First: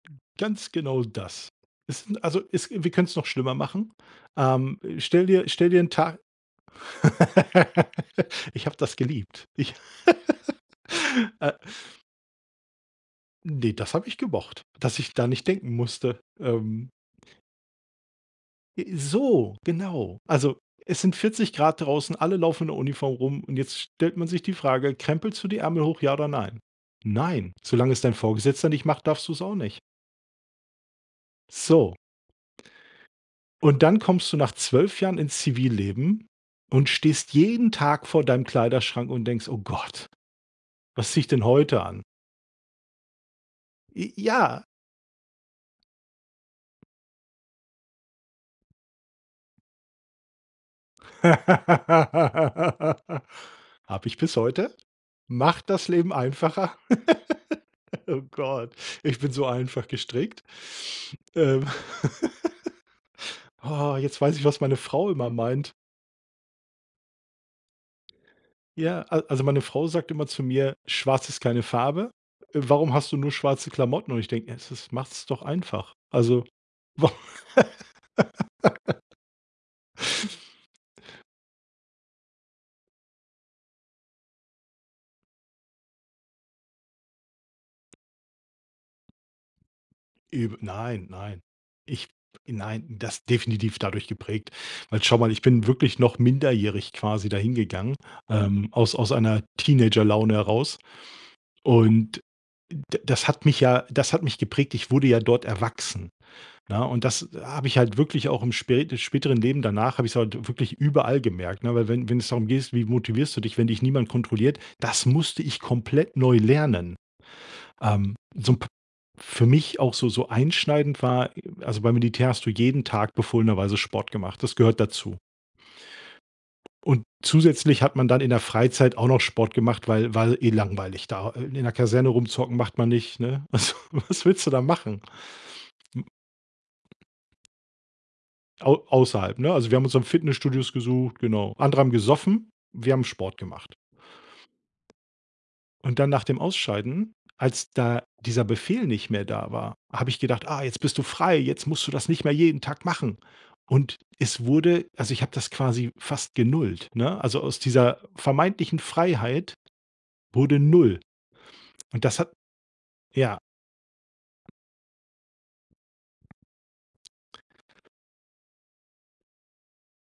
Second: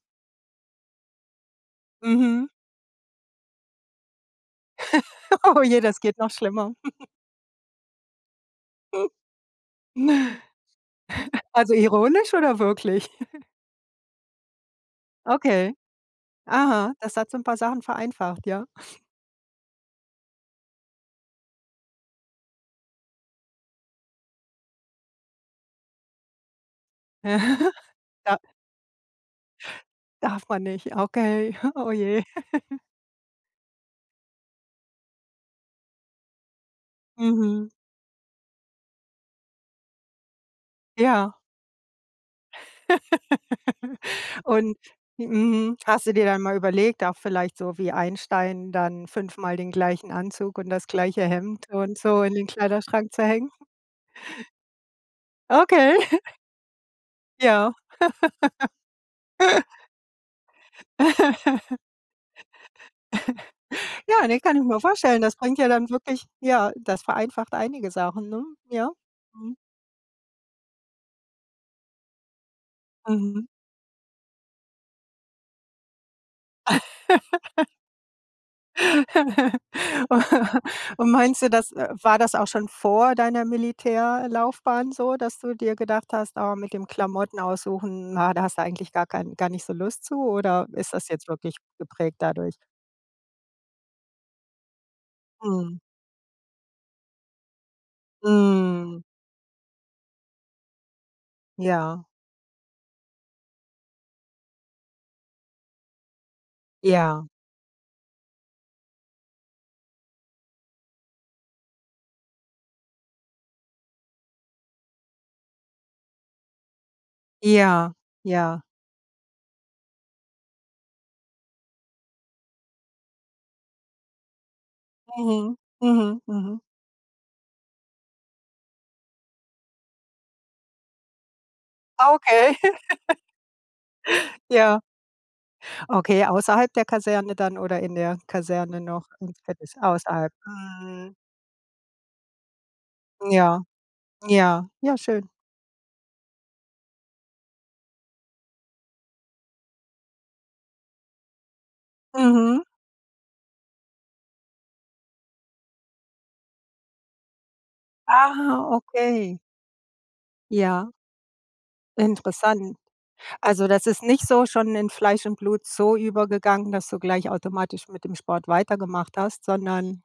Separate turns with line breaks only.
Ganz genau das. Es sind also,
Mhm.
es wir können's noch schlimmer machen. Ähm, stell dir
Oh
stell dir
je,
'n
das geht
Tag
noch schlimmer.
Ich habe das geliebt. Ich, äh
Also ironisch oder wirklich?
Ne, das hab ich gemocht, dass ich da nicht
Okay.
denken musste. Ähm
Aha, das hat so 'n paar Sachen vereinfacht, ja.
Äh, so, genau. Also, es sind 40 C draußen, alle laufen in der Uniform rum und jetzt stellt man sich die Frage: „Krempelst du die Ärmel hoch, ja oder nein?“ Nein, solange es dein
Ja.
Vorgesetzter nicht macht, darfst du's auch nicht.
Darf man nicht, okay. oh
So.
je.
Und dann kommst du nach 12 Jahren ins Zivilleben und stehst
Mhm.
jeden Tag vor deinem Kleiderschrank und denkst: „Oh Gott, was ziehe ich
Ja.
denn heute an?“ J ja.
Und mhm. Hast du dir dann mal überlegt, auch vielleicht so wie Einstein dann fünfmal den gleichen Anzug und das gleiche Hemd und so in den
Habe
Kleiderschrank zu hängen?
ich bis heute. Macht das
Okay.
Leben einfacher?
Ja.
Oh Gott, ich bin so einfach gestrickt. Ähm oh, jetzt
Ja,
weiß
ne,
ich,
kann
was
ich
meine
mir
Frau
vorstellen,
immer
das bringt ja
meint.
dann wirklich ja, das vereinfacht einige Sachen, ne? Ja.
Ja, al also
Mhm.
meine Frau sagt immer zu mir: „Schwarz ist keine Farbe. Warum hast du nur
Mhm.
schwarze Klamotten?“ Und ich denke: „Ja es ist macht's doch einfach.“ Also wa
Und meinst du das war das auch schon vor deiner Militärlaufbahn so, dass du dir gedacht hast: „Oh, mit dem Klamotten aussuchen, na, da hast du eigentlich gar kein gar nicht so Lust zu“,
Eb
oder ist
nein,
das jetzt
nein.
wirklich
Ich
geprägt dadurch?
nein das definitiv dadurch geprägt. Weil schau mal, ich bin
Mhm.
wirklich noch minderjährig quasi da hingegangen, ähm, aus
Mhm.
aus einer Teenagerlaune heraus.
Ja.
Und d das hat mich ja das hat mich geprägt. Ich wurde ja dort erwachsen, ne? Und
Ja.
das habe ich halt wirklich auch im spä im späteren Leben danach habe ich's halt wirklich überall gemerkt, ne? Weil wenn wenn's darum geht, wie motivierst du dich, wenn dich niemand kontrolliert, das musste ich komplett neu lernen.
Ja,
Ähm, so 'n
ja.
p für mich auch so so einschneidend war also, beim Militär hast du jeden Tag befohlenerweise Sport gemacht. Das gehört dazu.
Mhm. Mhm. Mhm.
Und zusätzlich hat man dann in der Freizeit auch noch Sport gemacht, weil weil eh langweilig da. Äh, in der Kaserne
Okay.
rumzocken macht man nicht, ne? Also, was willst du da
Ja.
machen? M
Okay, außerhalb der Kaserne dann oder in der Kaserne
Au
noch?
außerhalb,
Ins
ne? Also,
Fitness
wir haben uns um
außerhalb.
Fitnessstudios
Mhm.
gesucht, genau. Andere haben gesoffen, wir haben Sport
Ja,
gemacht.
ja, ja schön.
Und dann nach dem Ausscheiden, als da dieser Befehl nicht mehr da war, habe ich gedacht: „Ah, jetzt bist du frei, jetzt musst du das nicht mehr jeden
Mhm.
Tag machen.“ Und es wurde also, ich habe das quasi fast genullt, ne? Also, aus dieser
Ah,
vermeintlichen
okay.
Freiheit wurde
Ja.
null und das hat
Interessant.
ja.
Also, das ist nicht so schon in Fleisch und Blut so übergegangen, dass du gleich automatisch mit dem Sport weitergemacht hast, sondern